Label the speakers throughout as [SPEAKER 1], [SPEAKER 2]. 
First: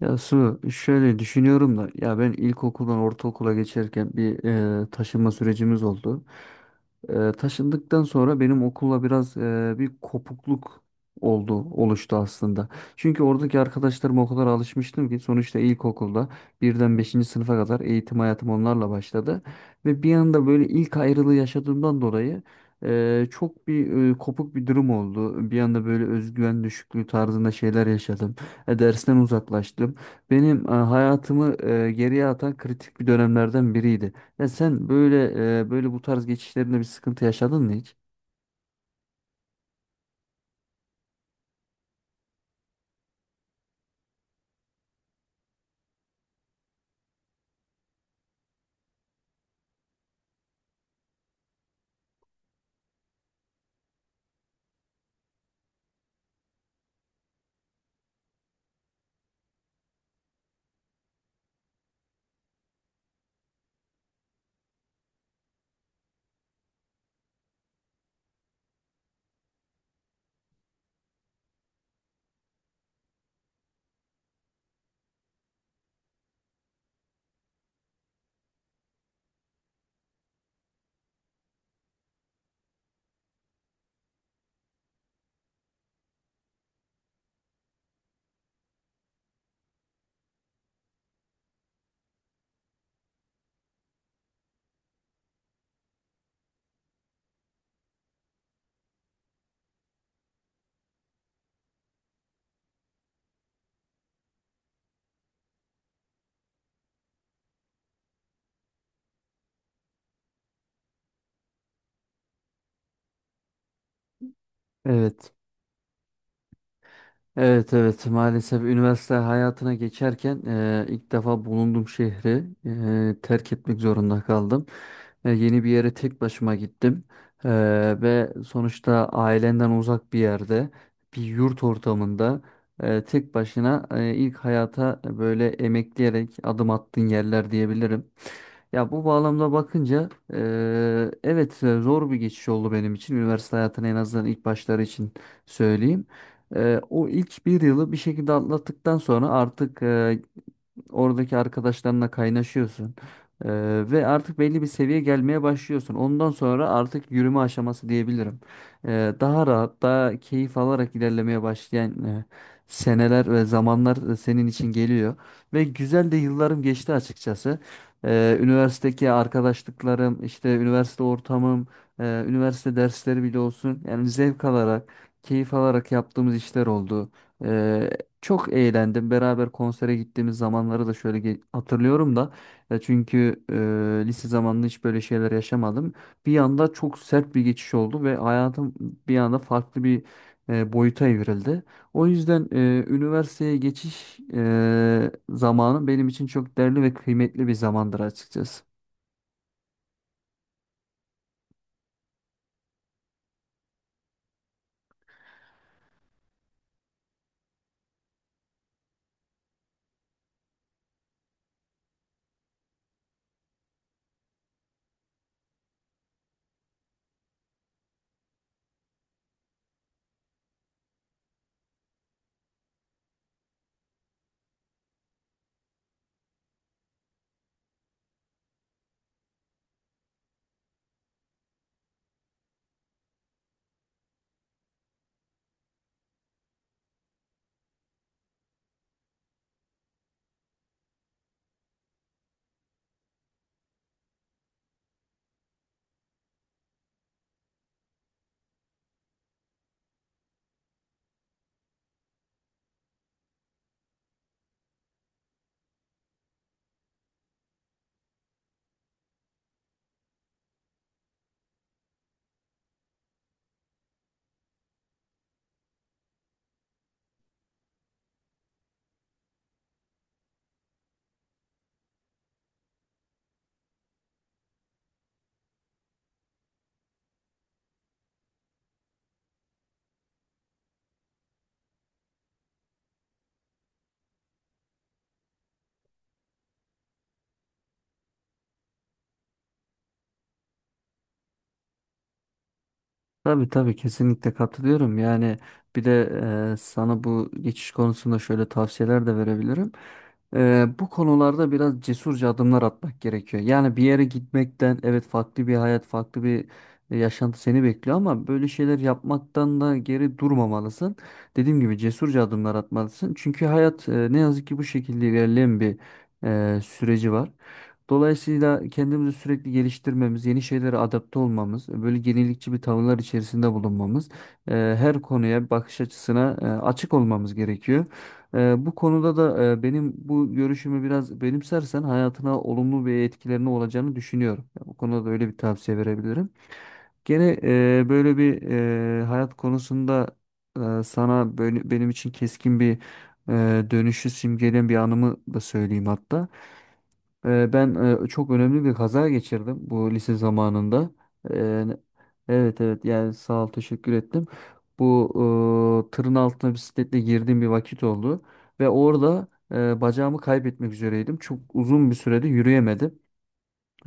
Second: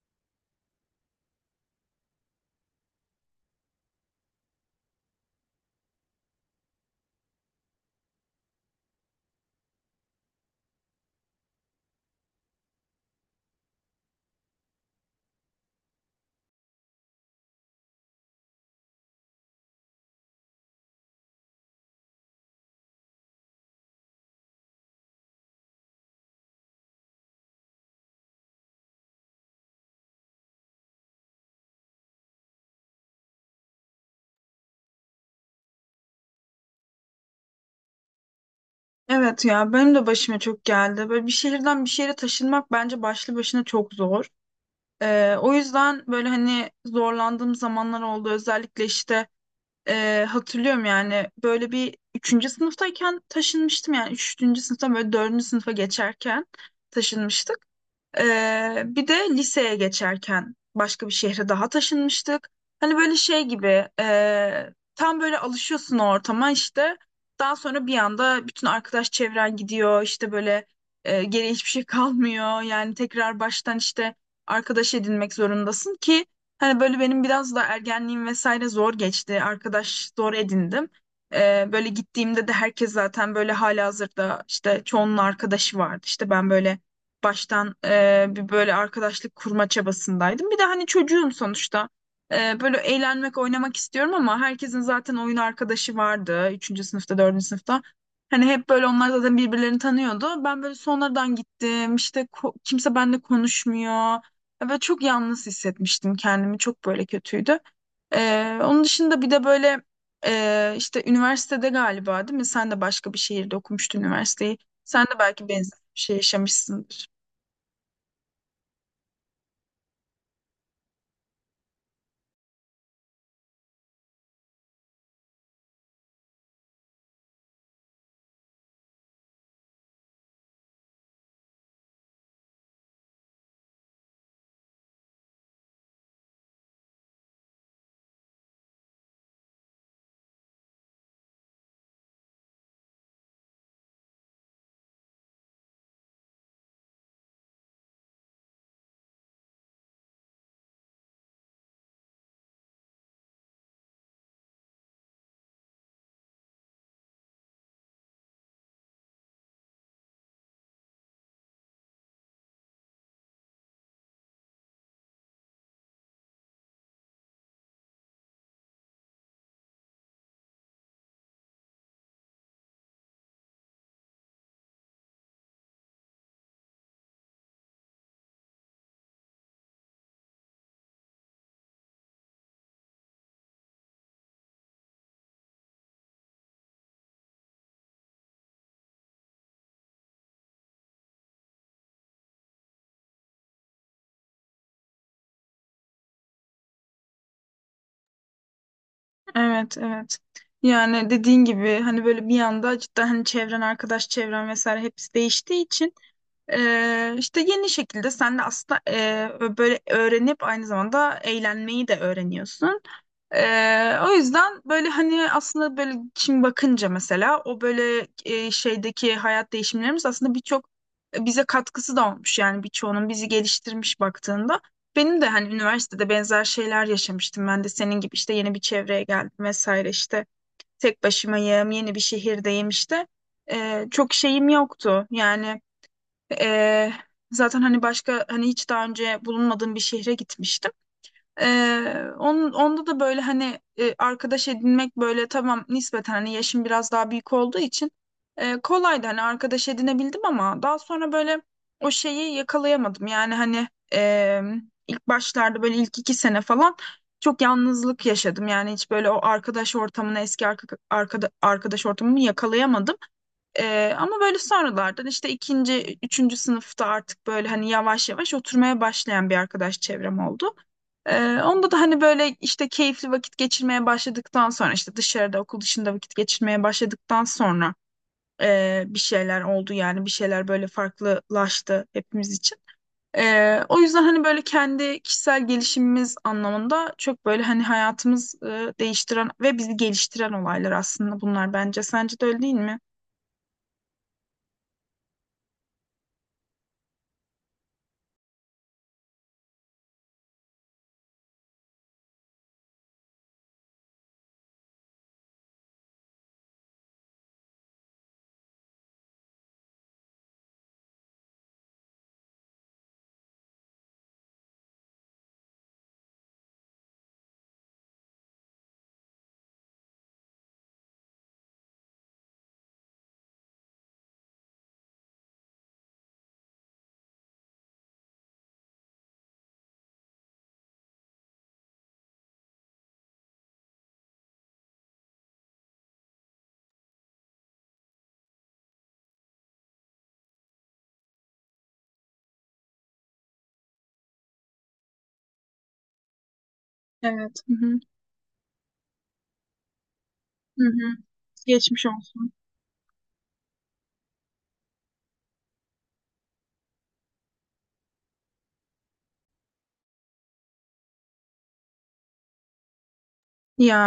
[SPEAKER 1] Ya Su şöyle düşünüyorum da ya ben ilkokuldan ortaokula geçerken bir taşınma sürecimiz oldu. Taşındıktan sonra benim okulla biraz bir kopukluk oluştu aslında. Çünkü oradaki arkadaşlarıma o kadar alışmıştım ki sonuçta ilkokulda birden beşinci sınıfa kadar eğitim hayatım onlarla başladı. Ve bir anda böyle ilk ayrılığı yaşadığımdan dolayı çok bir kopuk bir durum oldu. Bir anda böyle özgüven düşüklüğü tarzında şeyler yaşadım, dersten uzaklaştım. Benim hayatımı geriye atan kritik bir dönemlerden biriydi. Ya sen böyle bu tarz geçişlerinde bir sıkıntı yaşadın mı hiç?
[SPEAKER 2] Evet ya benim de başıma çok geldi. Böyle bir şehirden bir şehre taşınmak bence başlı başına çok zor. O yüzden böyle hani zorlandığım zamanlar oldu. Özellikle işte hatırlıyorum yani böyle bir üçüncü sınıftayken taşınmıştım, yani üçüncü sınıftan böyle dördüncü sınıfa geçerken taşınmıştık. Bir de liseye geçerken başka bir şehre daha taşınmıştık. Hani böyle şey gibi tam böyle alışıyorsun o ortama işte. Daha sonra bir anda bütün arkadaş çevren gidiyor, işte böyle geriye hiçbir şey kalmıyor. Yani tekrar baştan işte arkadaş edinmek zorundasın ki hani böyle benim biraz da ergenliğim vesaire zor geçti. Arkadaş zor edindim. Böyle gittiğimde de herkes zaten böyle halihazırda, işte çoğunun arkadaşı vardı. İşte ben böyle baştan bir böyle arkadaşlık kurma çabasındaydım. Bir de hani çocuğum sonuçta. Böyle eğlenmek, oynamak istiyorum ama herkesin zaten oyun arkadaşı vardı. Üçüncü sınıfta, dördüncü sınıfta. Hani hep böyle onlar zaten birbirlerini tanıyordu. Ben böyle sonradan gittim. İşte kimse benimle konuşmuyor. Ya çok yalnız hissetmiştim kendimi. Çok böyle kötüydü. Onun dışında bir de böyle işte üniversitede galiba değil mi? Sen de başka bir şehirde okumuştun üniversiteyi. Sen de
[SPEAKER 1] Evet.
[SPEAKER 2] belki benzer bir şey yaşamışsındır.
[SPEAKER 1] Evet, evet, maalesef üniversite hayatına geçerken ilk defa bulunduğum şehri terk etmek zorunda kaldım. Yeni bir yere tek başıma gittim. Ve sonuçta ailenden uzak bir yerde, bir yurt ortamında, tek başına, ilk hayata böyle emekleyerek adım attığın yerler diyebilirim. Ya bu bağlamda bakınca, evet, zor bir geçiş oldu benim için üniversite hayatının en azından ilk başları için söyleyeyim. O ilk bir yılı bir şekilde atlattıktan sonra artık oradaki arkadaşlarınla kaynaşıyorsun. Ee, Ve artık belli bir seviye gelmeye başlıyorsun. Ondan sonra artık yürüme aşaması diyebilirim. Daha rahat, daha keyif alarak ilerlemeye başlayan seneler ve zamanlar senin için geliyor. Ve güzel de yıllarım geçti açıkçası. Üniversitedeki arkadaşlıklarım, işte üniversite ortamım, üniversite dersleri bile olsun. Yani zevk alarak, keyif alarak yaptığımız işler oldu. Çok eğlendim. Beraber konsere gittiğimiz zamanları da şöyle hatırlıyorum da. Ya çünkü lise zamanında hiç böyle şeyler yaşamadım. Bir anda çok sert bir geçiş oldu ve hayatım bir anda farklı bir boyuta evrildi. O yüzden üniversiteye geçiş zamanı benim için çok değerli ve kıymetli bir zamandır açıkçası.
[SPEAKER 2] Evet, evet. Yani dediğin gibi hani böyle bir anda cidden hani çevren, arkadaş çevren vesaire hepsi değiştiği için işte yeni şekilde sen de aslında böyle öğrenip aynı zamanda eğlenmeyi de öğreniyorsun. O yüzden böyle hani aslında böyle şimdi bakınca mesela o böyle şeydeki hayat değişimlerimiz aslında birçok bize katkısı da olmuş, yani birçoğunun bizi geliştirmiş baktığında. Benim de hani üniversitede benzer şeyler yaşamıştım. Ben de senin gibi işte yeni bir çevreye geldim vesaire, işte tek başımayım, yeni bir şehirdeyim işte. Çok şeyim yoktu yani, e, zaten hani başka hani hiç daha önce bulunmadığım bir şehre gitmiştim. Onun, onda da böyle hani arkadaş edinmek böyle tamam nispeten, hani yaşım biraz daha büyük olduğu için kolaydı, hani arkadaş edinebildim ama daha sonra böyle o şeyi yakalayamadım. Yani hani e, ilk başlarda böyle ilk iki sene falan çok yalnızlık yaşadım. Yani hiç böyle o arkadaş ortamını, eski arkadaş ortamımı yakalayamadım. Ama böyle sonralardan işte ikinci, üçüncü sınıfta artık böyle hani yavaş yavaş oturmaya başlayan bir arkadaş çevrem oldu. Onda da hani böyle işte keyifli vakit geçirmeye başladıktan sonra, işte dışarıda okul dışında vakit geçirmeye başladıktan sonra bir şeyler oldu yani, bir şeyler böyle farklılaştı hepimiz için. O yüzden hani böyle kendi kişisel gelişimimiz anlamında çok böyle hani hayatımız değiştiren ve bizi geliştiren olaylar aslında bunlar bence. Sence de öyle değil mi?
[SPEAKER 1] Tabii, tabii, kesinlikle katılıyorum. Yani bir de sana bu geçiş konusunda şöyle tavsiyeler de verebilirim. Bu konularda biraz cesurca adımlar atmak gerekiyor. Yani bir yere gitmekten evet, farklı bir hayat, farklı bir yaşantı seni bekliyor ama böyle şeyler yapmaktan da geri durmamalısın. Dediğim gibi cesurca adımlar atmalısın. Çünkü hayat, ne yazık ki bu şekilde ilerleyen bir süreci var. Dolayısıyla kendimizi sürekli geliştirmemiz, yeni şeylere adapte olmamız, böyle yenilikçi bir tavırlar içerisinde bulunmamız, e, her konuya bakış açısına açık olmamız gerekiyor. Bu konuda da benim bu görüşümü biraz benimsersen hayatına olumlu bir etkilerine olacağını düşünüyorum. Yani bu konuda da öyle bir tavsiye verebilirim. Gene böyle bir hayat konusunda sana böyle, benim için keskin bir dönüşü simgeleyen bir anımı da söyleyeyim hatta.
[SPEAKER 2] Evet. Hı
[SPEAKER 1] Ben
[SPEAKER 2] hı.
[SPEAKER 1] çok önemli bir kaza geçirdim bu lise
[SPEAKER 2] Hı hı.
[SPEAKER 1] zamanında. Ee,
[SPEAKER 2] Geçmiş olsun.
[SPEAKER 1] Evet, evet, yani sağ ol, teşekkür ettim. Bu, tırın altına bisikletle girdiğim bir vakit oldu. Ve orada bacağımı kaybetmek üzereydim. Çok uzun bir sürede yürüyemedim.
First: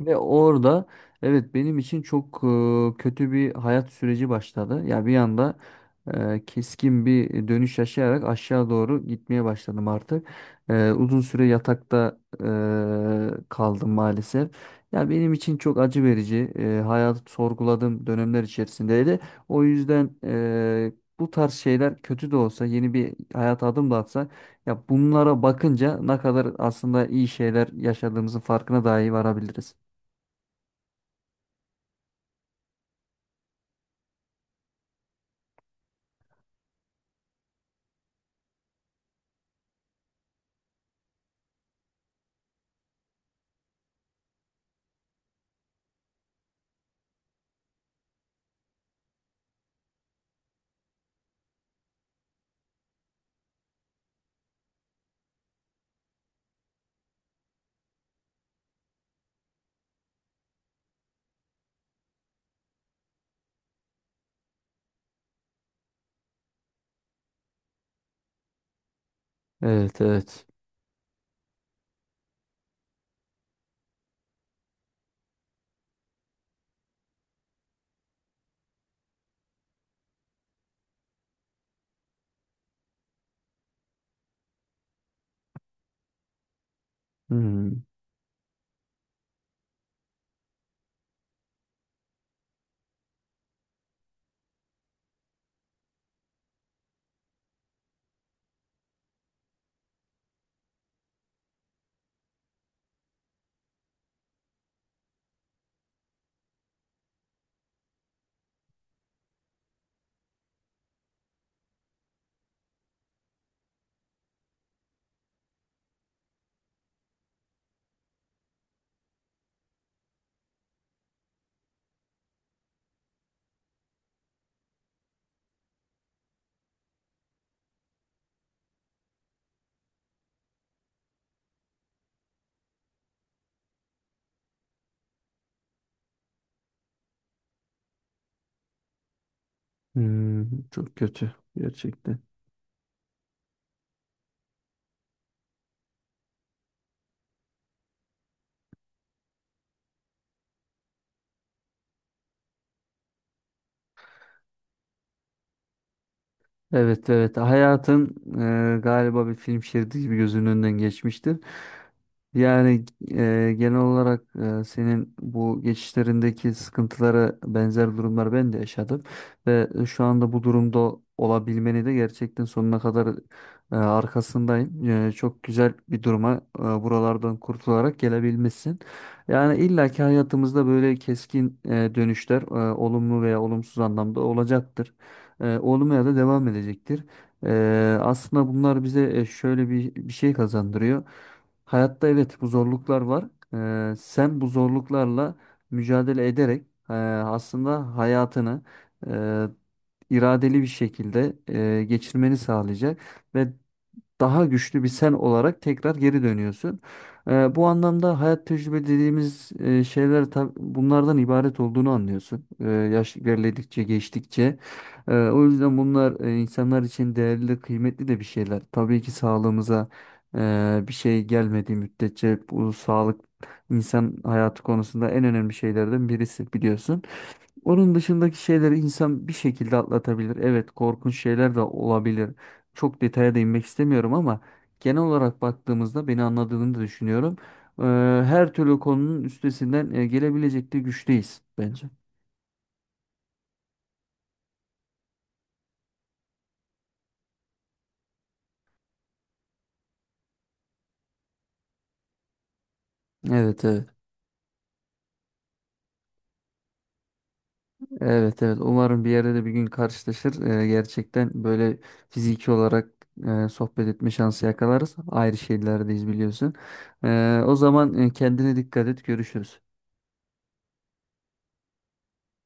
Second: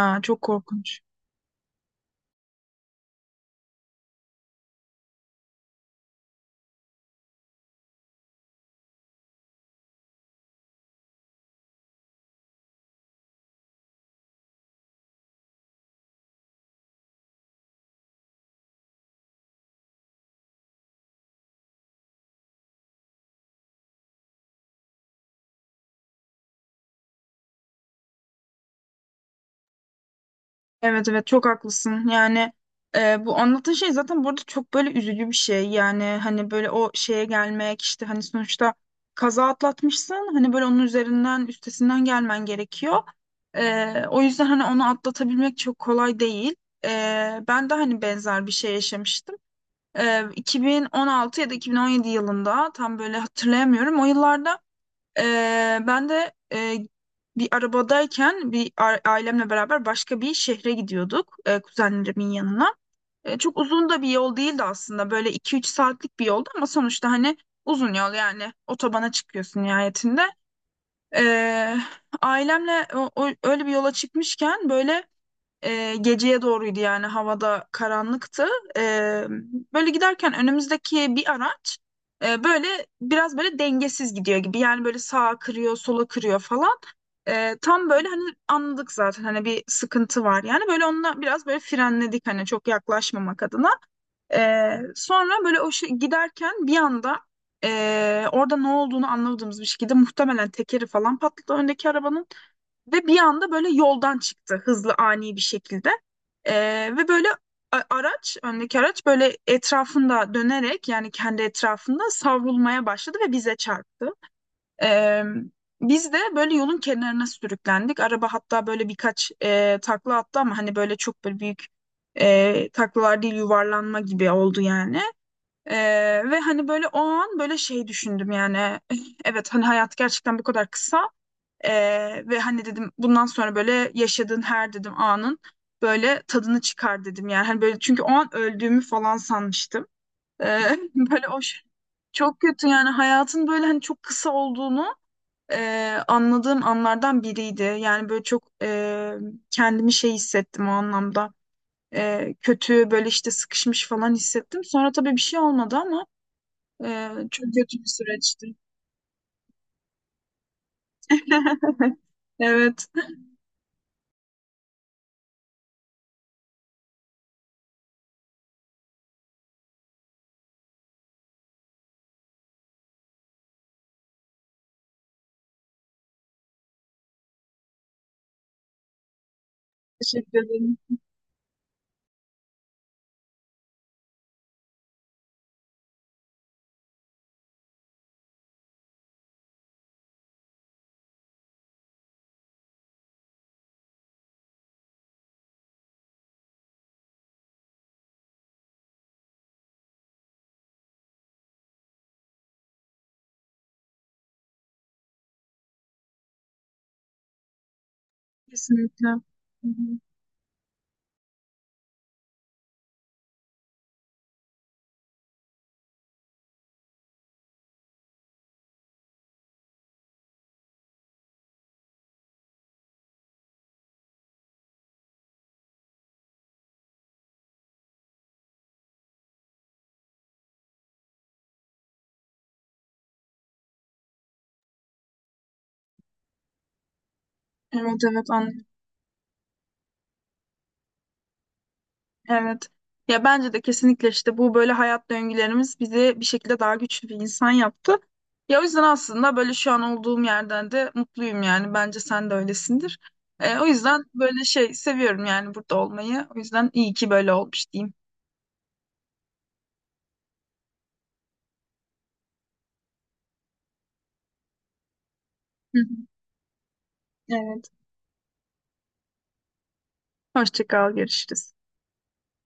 [SPEAKER 1] Ve
[SPEAKER 2] çok
[SPEAKER 1] orada
[SPEAKER 2] korkunç.
[SPEAKER 1] evet, benim için çok kötü bir hayat süreci başladı. Ya bir anda keskin bir dönüş yaşayarak aşağı doğru gitmeye başladım artık. Uzun süre yatakta kaldım maalesef. Ya benim için çok acı verici, hayatı sorguladığım dönemler içerisindeydi. O yüzden bu tarz şeyler kötü de olsa, yeni bir hayata adım da atsak, ya bunlara bakınca ne kadar aslında iyi şeyler yaşadığımızın farkına dahi varabiliriz.
[SPEAKER 2] Evet, evet, çok haklısın. Yani bu anlattığın şey zaten burada çok böyle üzücü bir şey. Yani hani böyle o şeye gelmek, işte hani sonuçta kaza atlatmışsın. Hani böyle onun üzerinden, üstesinden gelmen gerekiyor. E, o yüzden hani onu atlatabilmek çok kolay değil. E, Ben de hani benzer bir şey yaşamıştım. E, 2016 ya da 2017 yılında tam böyle hatırlayamıyorum. O yıllarda ee, ben de bir arabadayken, ailemle beraber başka bir şehre gidiyorduk, kuzenlerimin yanına. E, çok uzun da bir yol değildi aslında, böyle iki üç saatlik bir yoldu ama sonuçta hani uzun yol, yani otobana çıkıyorsun
[SPEAKER 1] Evet,
[SPEAKER 2] nihayetinde.
[SPEAKER 1] evet.
[SPEAKER 2] Ee, Ailemle öyle bir yola çıkmışken, böyle geceye doğruydu yani, havada karanlıktı. E, Böyle giderken önümüzdeki bir araç böyle biraz böyle dengesiz gidiyor gibi. Yani böyle sağa kırıyor, sola kırıyor falan.
[SPEAKER 1] Hmm,
[SPEAKER 2] Tam böyle hani anladık zaten hani bir sıkıntı var. Yani böyle onunla biraz böyle frenledik, hani çok yaklaşmamak adına. E, Sonra böyle o şey, giderken bir anda orada ne olduğunu anlamadığımız bir şekilde muhtemelen tekeri falan patladı öndeki arabanın. Ve bir anda böyle yoldan çıktı hızlı ani bir şekilde. Ve böyle araç, öndeki araç böyle etrafında dönerek, yani kendi etrafında savrulmaya başladı ve bize çarptı. Ee, Biz de böyle yolun kenarına sürüklendik. Araba hatta böyle birkaç takla attı ama hani böyle çok böyle büyük taklalar değil, yuvarlanma gibi oldu yani. Ve hani böyle o an böyle şey düşündüm yani evet hani hayat gerçekten bu kadar kısa ve hani dedim bundan sonra böyle yaşadığın her dedim anın böyle tadını çıkar dedim yani. Hani böyle çünkü o an öldüğümü falan sanmıştım. Ee,
[SPEAKER 1] hmm, çok
[SPEAKER 2] böyle
[SPEAKER 1] kötü
[SPEAKER 2] o şey-
[SPEAKER 1] gerçekten.
[SPEAKER 2] çok kötü yani, hayatın böyle hani çok kısa olduğunu anladığım anlardan biriydi. Yani böyle çok kendimi şey hissettim o anlamda. Kötü böyle, işte sıkışmış falan hissettim. Sonra tabii bir şey olmadı ama
[SPEAKER 1] Evet, evet,
[SPEAKER 2] çok kötü bir
[SPEAKER 1] hayatın,
[SPEAKER 2] süreçti.
[SPEAKER 1] galiba bir film şeridi gibi gözünün önünden geçmiştir. Yani
[SPEAKER 2] Evet.
[SPEAKER 1] genel olarak senin bu geçişlerindeki sıkıntılara benzer durumlar ben de yaşadım. Ve şu anda bu durumda olabilmeni de gerçekten sonuna kadar arkasındayım. Çok güzel bir duruma, buralardan kurtularak gelebilmişsin. Yani illaki
[SPEAKER 2] Teşekkür
[SPEAKER 1] hayatımızda
[SPEAKER 2] ederim.
[SPEAKER 1] böyle keskin dönüşler olumlu veya olumsuz anlamda olacaktır, olmaya da devam edecektir. Aslında bunlar bize şöyle bir, şey kazandırıyor. Hayatta evet, bu zorluklar var. Sen bu zorluklarla mücadele ederek aslında hayatını e, iradeli bir şekilde geçirmeni sağlayacak ve daha güçlü bir sen olarak tekrar geri dönüyorsun. Bu anlamda hayat tecrübe
[SPEAKER 2] Kesinlikle. Hı
[SPEAKER 1] dediğimiz
[SPEAKER 2] hı.
[SPEAKER 1] şeyler bunlardan ibaret olduğunu anlıyorsun. Yaş ilerledikçe, geçtikçe. O yüzden bunlar insanlar için değerli, kıymetli de bir şeyler. Tabii ki sağlığımıza bir şey gelmediği müddetçe bu sağlık, insan hayatı konusunda en önemli şeylerden birisi, biliyorsun. Onun dışındaki şeyleri insan bir şekilde atlatabilir. Evet, korkunç şeyler de olabilir. Çok detaya değinmek istemiyorum ama genel olarak baktığımızda beni anladığını da düşünüyorum. Ee,
[SPEAKER 2] Evet, evet,
[SPEAKER 1] Her
[SPEAKER 2] anlıyorum.
[SPEAKER 1] türlü konunun üstesinden gelebilecek de güçteyiz bence.
[SPEAKER 2] Evet. Ya bence de kesinlikle işte bu böyle hayat döngülerimiz bizi bir şekilde daha güçlü bir insan yaptı. Ya o yüzden aslında böyle şu an olduğum yerden de mutluyum yani. Bence sen de öylesindir. E,
[SPEAKER 1] Evet,
[SPEAKER 2] o
[SPEAKER 1] evet.
[SPEAKER 2] yüzden böyle şey seviyorum yani, burada olmayı. O yüzden iyi ki böyle olmuş diyeyim.
[SPEAKER 1] Evet, evet. Umarım bir yerde de bir gün karşılaşır. Gerçekten böyle fiziki olarak sohbet etme şansı yakalarız. Ayrı
[SPEAKER 2] Hı hı.
[SPEAKER 1] şehirlerdeyiz biliyorsun. O
[SPEAKER 2] Evet.
[SPEAKER 1] zaman kendine dikkat et. Görüşürüz.
[SPEAKER 2] Hoşça kal, görüşürüz.